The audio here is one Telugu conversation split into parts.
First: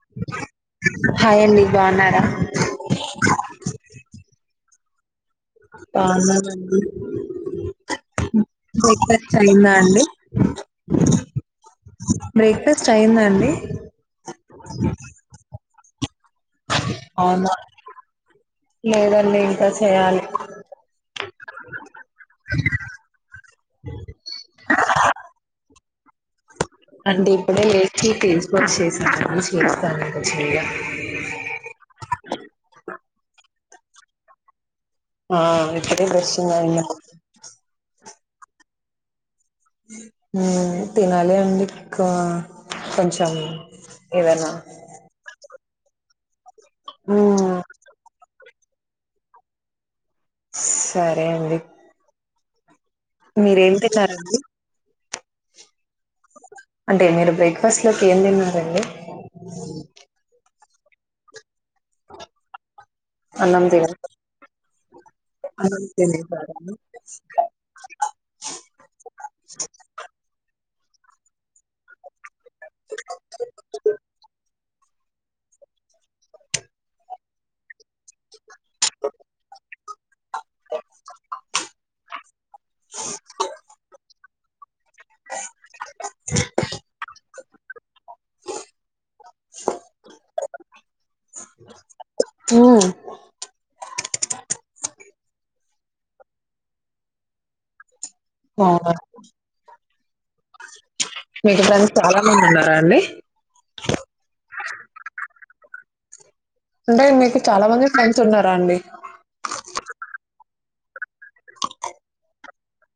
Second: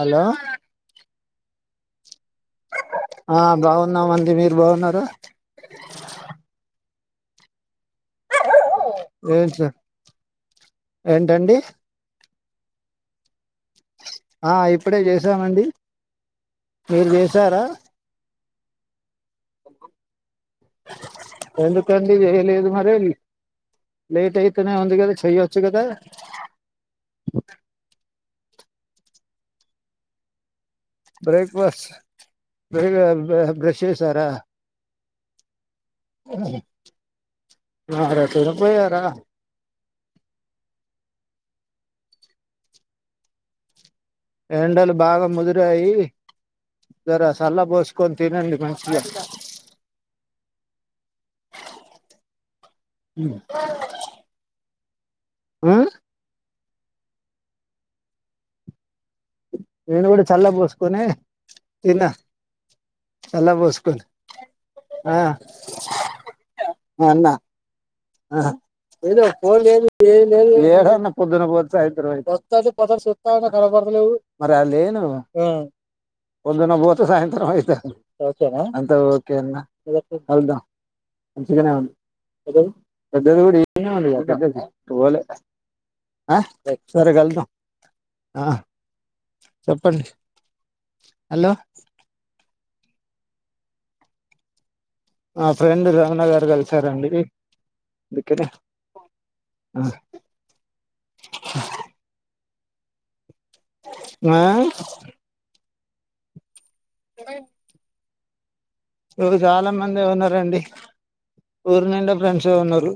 హలో హాయి అండి ఉన్నారా ఆ బాగున్నా మంది మీరు ఎరు బాగున్నారా బాగున్న అండి బ్రేక్ఫాస్ట్ ఏంటి అయిందా అండి ఏంటండి బ్రేక్ఫాస్ స్టైంద అండి ఆ ఇప్పుడే చేసామండి మీరు అవునా చేసారా లేదండి ఇంకా చేయాలి ఎందు కండి చేయలేదు మరి లేట్ అయితేనే ఉంది కదా చెయొచ్చు కదా అంటే ఇప్పుడే లేచి తీస్ కొచ్చి చేశా పని [unintelligible] చేస్తనుంత చెయ్య బ్రేక్ఫాస్ట్ బ్రెస్ట్ చేసారా ఆ అదే బ్రెష్ ఇంగ అయిందన్ తొడ పోయార హామీతినాలి అండి కొంచెం ఏదైనా ఏండల్ బాగా ముదుర్ ఆ యి జర మ్మ్ సల్ల బోస్కో నీ తినండి మంచిదే సరే అండి మీరేం తేచ్చారండి ఆ అంటే మీరు బ్రేక్ఫాస్ట్ లోకి ఏం తిన్నారండీ నేను కూడా చల్ బోస్ కొనీ తిన్న చల్ల అన్నం తిన బోసుకొని ఆ అన్నం తినేసారా అన్నా ఆ ఏదో ఫోన్ లేదు ఏం లేదు ఏడన్న పొద్దున పోత్ సాయంత్రం అయితాద్ తద్ పదర్ సూత్త ఉనా కడపడతా లేవు పొద్దాన పోతే సాయంత్రం అయితాన్ అంత ఓకేన్నా కలుద్దాం మంచిగానే న్ పెద్దది కూడా కూడ ఈడ్ నే ఉంది గా పెద్దది బ హా సరే కలుద్దాం ఆ చెప్పండి హలో హు ఆ ఫ్రెండ్ రమణ గారు కలిసారండి అందుకనే ఆ ఆ మీకు దానికి చాలా మంది ఉన్నారు అండి ఆ అంటే మీకు చాలా మంది ఫ్రెండ్స్ ఉన్నారా అండి ఇవి చాలా మంది ఉన్నారండి ఊరు నిండ ఫ్రెండ్స్ ఏ ఉన్నారు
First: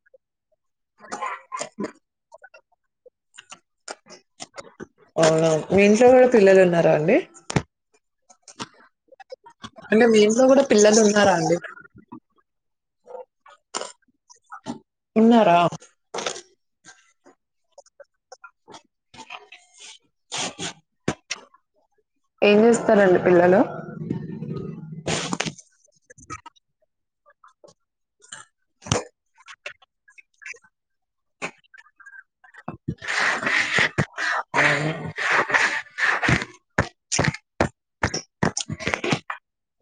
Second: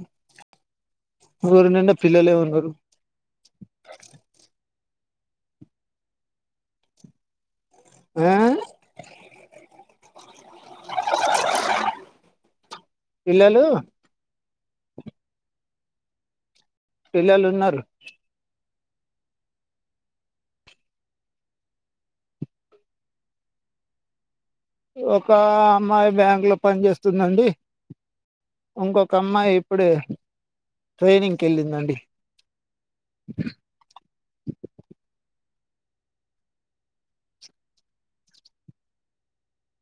ఊరు నిండ పిల్లలే ఉన్నారు అవునా మీ ఇంట్లో కూడా పిల్లలు ఉన్నారా అండి ఉ అంటే మీలో కూడా పిల్లలు ఉన్నారా అండి పిల్లలు ఉన్నారా పిల్లలు ఉన్నారు ఏం చేస్తారండి పిల్లలు ఒక అమ్మాయి బ్యాంక్ లో పనిచేస్తుందండి ఇంకొక అమ్మాయి ఇప్పుడే ట్రయినింగ్ కి వెళ్ళిందండి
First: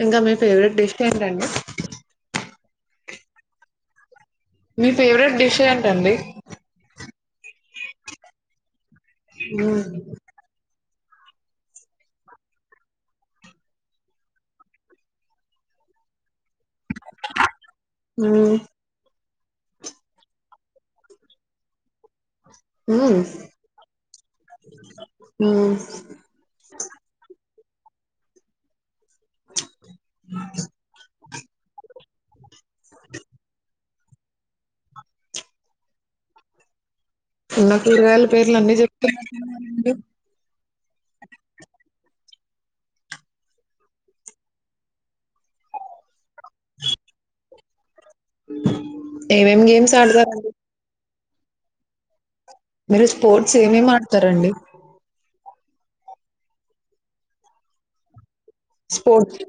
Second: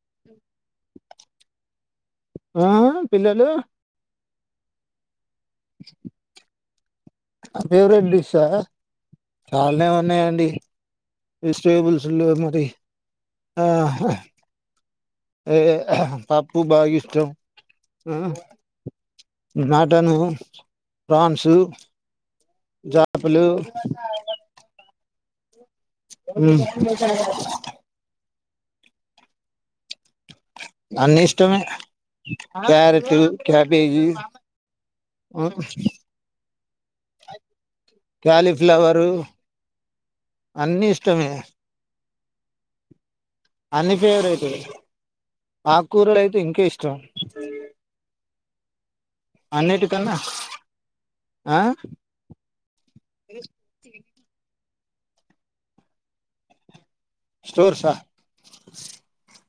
ఇంకా మీ ఫేవరెట్ డిష్ ఏంటండి ఆ పిల్లలు మీ ఫెవరెట్ డిష్ ఏంటండీ ఫేవరెట్ డిష్ ఆ మ్మ్ చాలనే ఉన్నాయండి వెజిటేబుల్స్ లే మరి ఆ ఏ పప్పు బాగా ఇష్టం ఉ మటను ఫ్రాన్సు మ్మ్ జాబులు మ్మ్ హ్మ్ అన్ని ఇష్టమే క్యారట్ క్యాబేజి ఉ నాకు కూరగాయల పేర్లు అన్ని చెప్తున్నారండి అన్ని ఇష్టమే అన్ని ఫేవరైట్ ఆకుకూరలు అయితే ఇంక ఇష్టం ఏవేం గేమ్స్ అన్నిటికన్నా ఆడతారు అండి ఆ మీరు స్పోర్ట్స్ ఏమేమి ఆడతారండి స్టోర్స్ ఆ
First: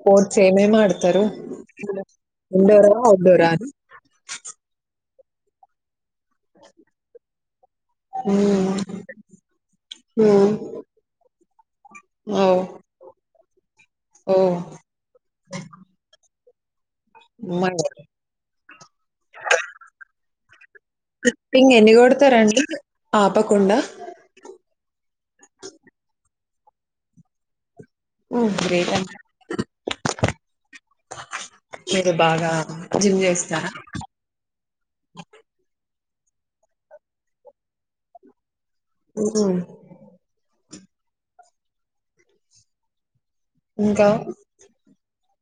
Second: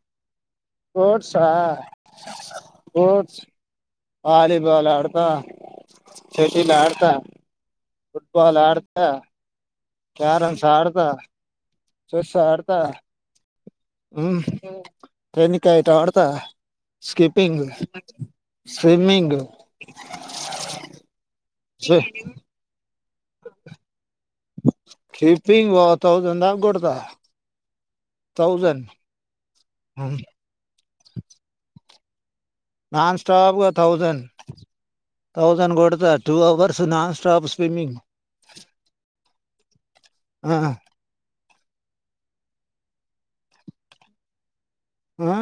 పోల్ చే ఏం ఏం ఆడుతారు స్పోర్ట్సా ఇండోర్ ఆ అవుట్ స్పోర్ట్స్ డోర్ ఆ బ చెటిల్ ఆడుతా ఫుట్బాల్ ఆడుతా క్యారమ్స్ ఆడుతా చెస్ ఓ ఆడుతా ఓ మ్మ్ తేనికాయ తో ఆడుతా స్కిప్పింగ్ మై స్విమింగ్ స్కిప్పింగ్ ఎన్ని కొడతారండి ఆపకుండ గుడుద హ్మ్ గ్రేట్ అన్ లేదు నాన్ స్టాప్ గా థౌజండ్ థౌజండ్ కొడుత two hours non stop swimming ఆ ఆ ఇంకా ఆ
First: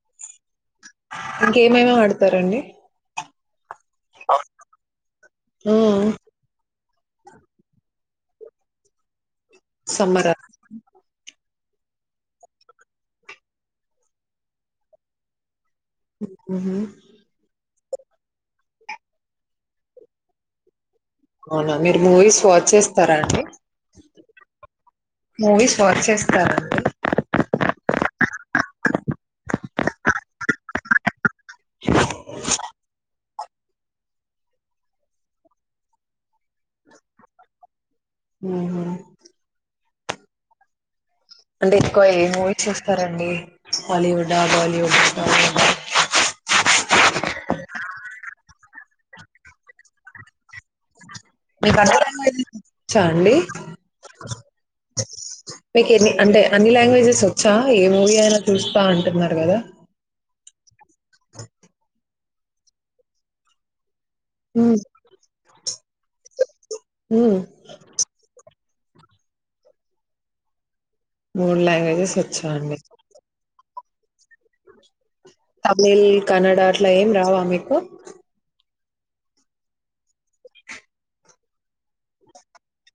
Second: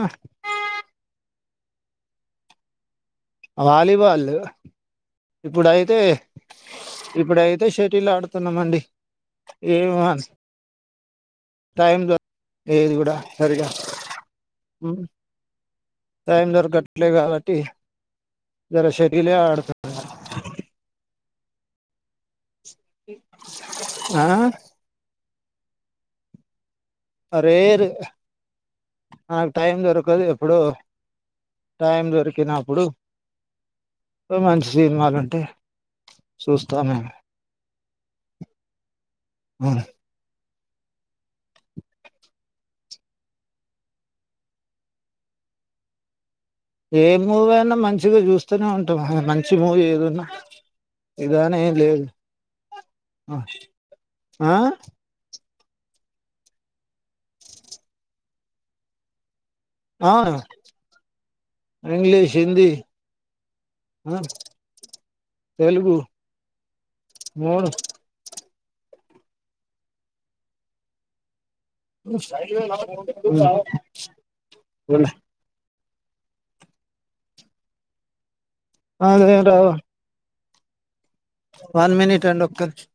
ఇంక ఏమైనా వాడతారండీ ఆ వాలిబాల్ లు ఇప్పుడు ఆ! అయితే ఇప్పుడు అయితే షటిల్ ఆడుతున్నామండి ఏమ సమ్మరా టైం ద ఏది గూడా సరిగా హు టైం ఊహూ దొరకట్లే కాబట్టి ఇయాల షేటిల్ ఏ ఆడుతా అ అవునా మీరు మూవీస్ స్వాట్ చేస్తారా అండి న మూవీస్ వాచ్ చేస్తారండి ఆ రేర్ నాకు టైం దొరకదు ఎప్పుడో టైం దొరికినప్పుడు మంచి సినిమాలు ఉంటే చూస్తా మేము ఉహు పద అంటే ఎక్కువ ఏ మూవీ చూస్తారండి హాలీవుడ్ ఆ బాలీవుడ్ ఏ మూవీ అయినా మంచిగా చూస్తూనే ఉంటాం హ మంచి మూవీ ఏది ఉన్న మీకు [unintelligible] వచ్చా అండి ఆ మీకు ఎన్ని అంటే అన్ని లాంగ్వేజెస్ వచ్చా ఏ మూవీ అయినా చూస్తా అంటున్నారు గదా ఆ ఇంగ్లీష్ హిందీ ఆ ఉమ్ తెలుగు ఉమ్ మూడు మూడు లాంగ్వేజెస్ వచ్చా అండి పోలే తమిళ్, కన్నడ అట్లా ఏం రావా మీకు [unintelligible] రావ్ వన్ మినిట్ అండి ఒక్క నిమ్శం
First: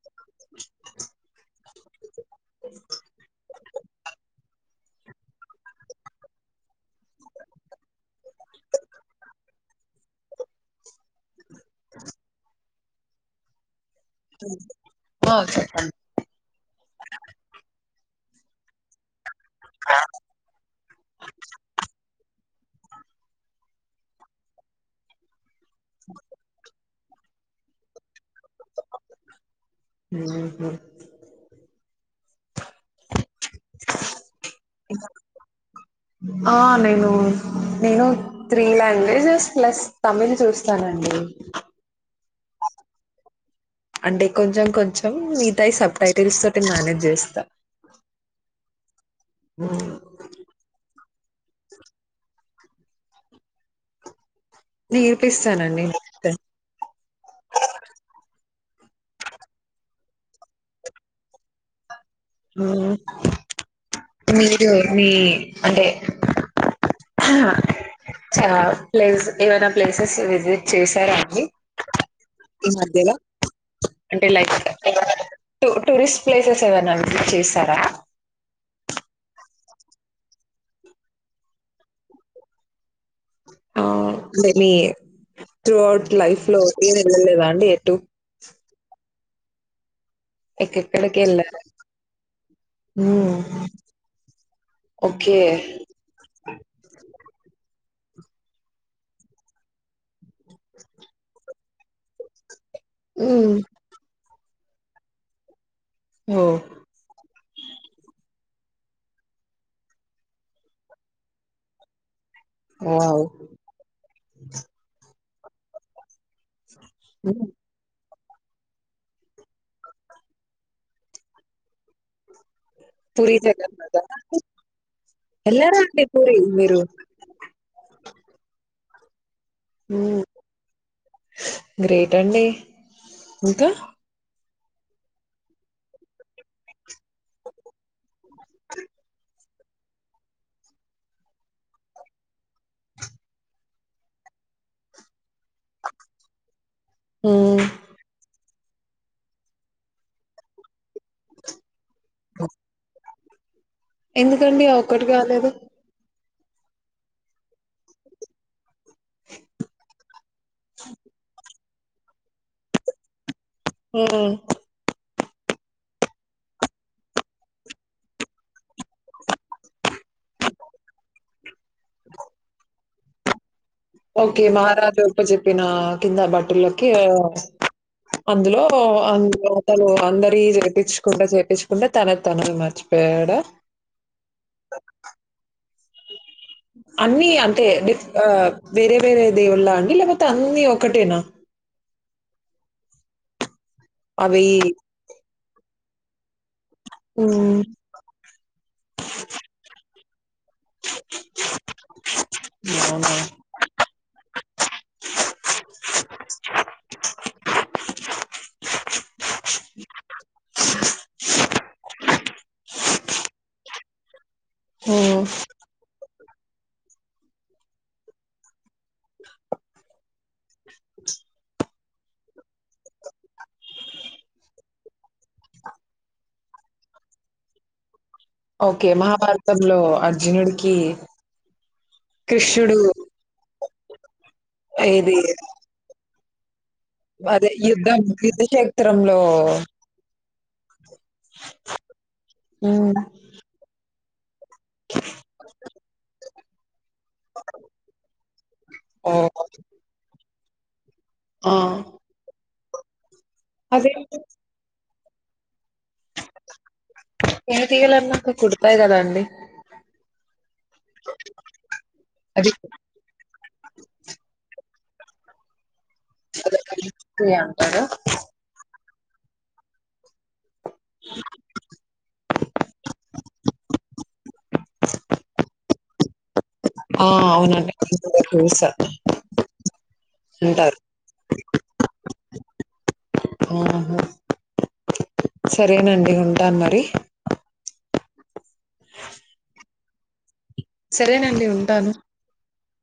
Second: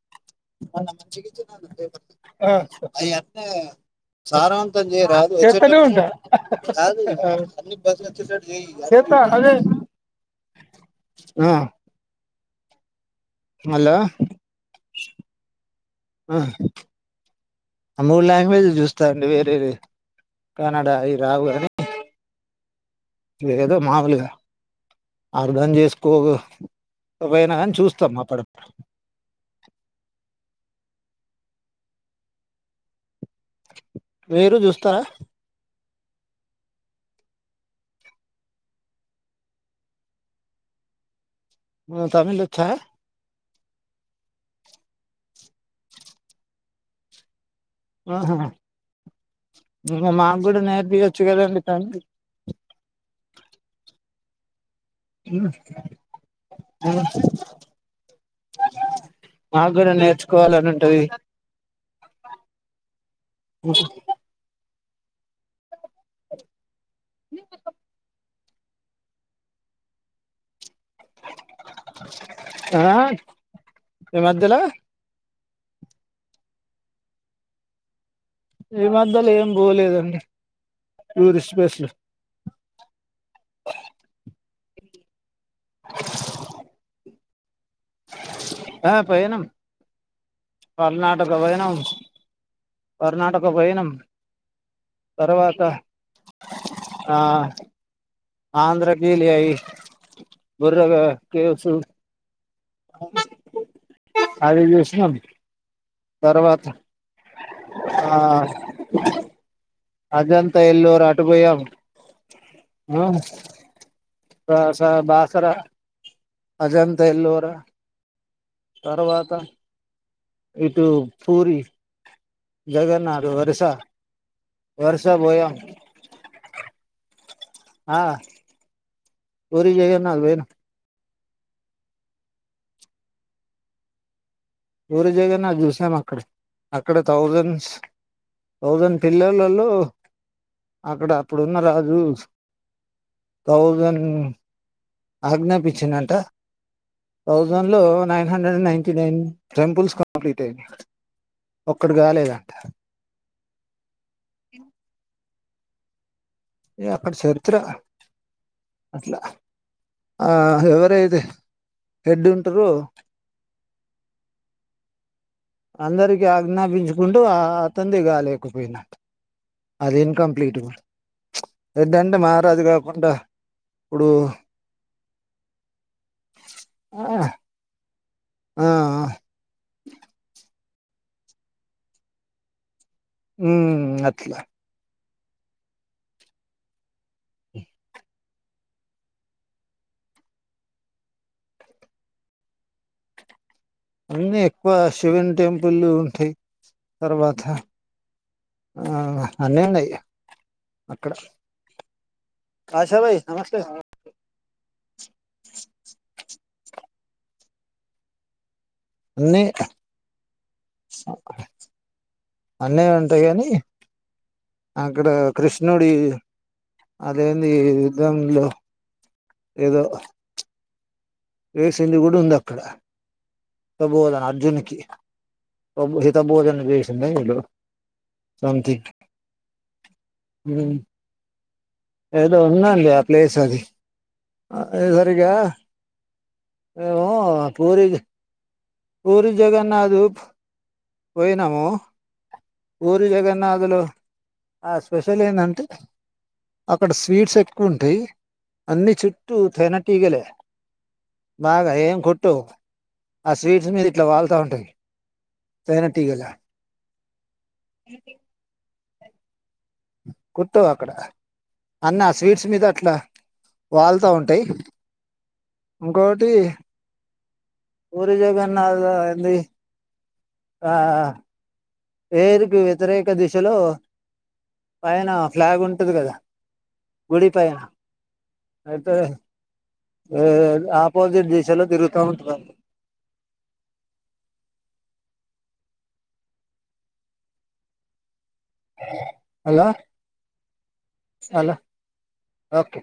మ మంచి అ అవి అంతేగా సారూ అంతం చేయరాదు [inaudible] హలో [inaudible] మూడు లాంగ్వేజ్లు చూస్తా అండి లే కనడ అవి రావు కదా ఏదో మాములుగా అర్థం చేసుకో [unintelligible] చూస్తాం అప్పుడప్పుడు మ్మ్ హ్మ్ మీరు చూస్తారా ఆ నేను నేను త్రీ లాంగ్వేజెస్ ప్లస్ తమిళ్ చూస్తానండి మ్మ్ తమిళ్ వచ్చా అంటే కొంచెం కొంచెం మిగతావి సబ్ టైటిల్స్ తోటి మేనేజ్ చేస్తా ఆహా మాక్ కూడా నేర్పియ వచ్చు కదండి తమిళ్ నేర్పిస్తానండి మాక్కూడా నేర్చుకోవాలని ఉంటది ఆ మీ అంటే చా ప్లేస్ ఏవైనా ప్లేసెస్ విజిట్ చేశారా అండి ఈ ఆ మధ్యలో ఈ అంటే లైక్ మధ్యలో టూ టూరిస్ట్ ప్లేసెస్ ఏవైనా అండి చేసారా ఈ మధ్యలో ఏం పోలేదండి టూరిస్ట్ ప్లేసులు ఆ అంటే మీ త్రూ అవుట్ లైఫ్ లో ఏమి వెళ్ళలేదా అండి టూ ఆ పోయినం ఎక్కడికి కర్ణాటక వెళ్ళారు పోయినం మ్మ్. కర్ణాటక పోయినం ఓకే తర్వాత ఆ ఆంధ్రకీ లేయాయి గుర్రగా కేసూ మ్ అది జుసినం ఓ తర్వాత ఆ అదంతా ఎల్లోర్ అటు పోయామ్ ఆ వావ్ బ స బాస్ సరా అజంత మ్మ్. ఎల్లోరా తర్వాత ఇటూ పూరి జగన్నాథ్ పూరీ వరుస జగన్నాథ్ ఆ వరుస పోయాం యెల్రారా అండి పూరి మీరు ఆ పూరి జగన్నాథ్ మ్మ్. పోయినం గ్రేట్ అండీ ఇంక పూరి జగన్నాథ్ చూసాం అక్కడ అక్కడ థౌజండ్స్ థౌజన్ పిల్లలలో అక్కడ అప్పుడున్న రాజూ థౌజన్ ఆజ్ఞాపించిందంట ఉమ్ థౌజండ్ లో nine hundred ninety nine temples complete అయ్ ఒక్కడుగాలేదంట ఎందుకండి ఆ ఒక్కటి కాలేదు ఏ అక్కడ్ చర్త్ర అట్ల ఆ ఎవరేది ఎడ్డుంటుర్రూ మ్ అందరికి ఆజ్ఞాపించుకుంటూ ఆ అతంది కాలేకపోయినా అది ఇన్కంప్లీట్ ఎడ్డంటె మారాదుగా డ్డా ఓకే మహారాజప్ప చెప్పినా కింద బటులకి ఆ అందులో ఆ అందులో అతలు అందరి పిచుకుండా చేపించకుడా తన తనం మర్చ్ ఉమ్ అట్ల అన్నీ అంటే డిఫ్ ఆ వేరే వేరే దేవుళ్ళ అండి లేక్పోతే అన్నీ ఒకటేనా అన్నీ అవి ఎక్కువ శివున్ టెంపుల్లు హే తర్వాత హ్మ్. ఆ అన్నే ఉన్నయ్ అక్కడ అవునా? ఆశాభయి నమస్తే అన్నీ అన్నీ ఉంటయి కనీ అక్కడా హ్మ్. కృష్ణుడి అదేంది ఈ యుద్ధంలో ఏదో రేసింది గుడుందక్కడ హితబోధన అర్జున్కి హితభోధన చేసిలా వీళ్ళు ఓకే మహాభారతంలో అర్జునుడికి ఏదో కృష్ణుడు ఉందండి ఆ ఏ ఏది సరిగా అదే యుద్ధం యు ఊరి జగన్నాథ్ పోయినము హ్మ్. ఊరి జగన్నాథులో లో ఆ స్పెషల్ ఏందంటే అక్కడ స్వీట్స్ ఎక్కు ఉంటయి అన్ని చుట్టూ ఓహ్! తేనెటీగలే బాగా ఆ! ఏం కుట్టు ఆ స్వీట్స్ మీద ఇట్ల అదేంటి వాళ్తా ఉంటయి తేనె తీగలన్నాక కుడతయి కదా అం డి కుట్టవు అక్కడ అన్నా స్వీట్స్ అది మీద అట్ల వాల్తా ఉంటయి ఇంకోటి అది అంటారా పూరి జగన్ధ ది ఆ వేరుకి వ్యతిరేక దిశలో పైన ఫ్లాగ్ ఉంటది కదా ఆ గుడి పైన అవునండి నేను కూడా చూసా అయితే అంటారు ఆపోజిట్ దిశలో తిరుగుతావు ఇ ఆ సరేనండి ఉంటాను మరి హలో సరేనండి హలో ఉంటాను ఓకే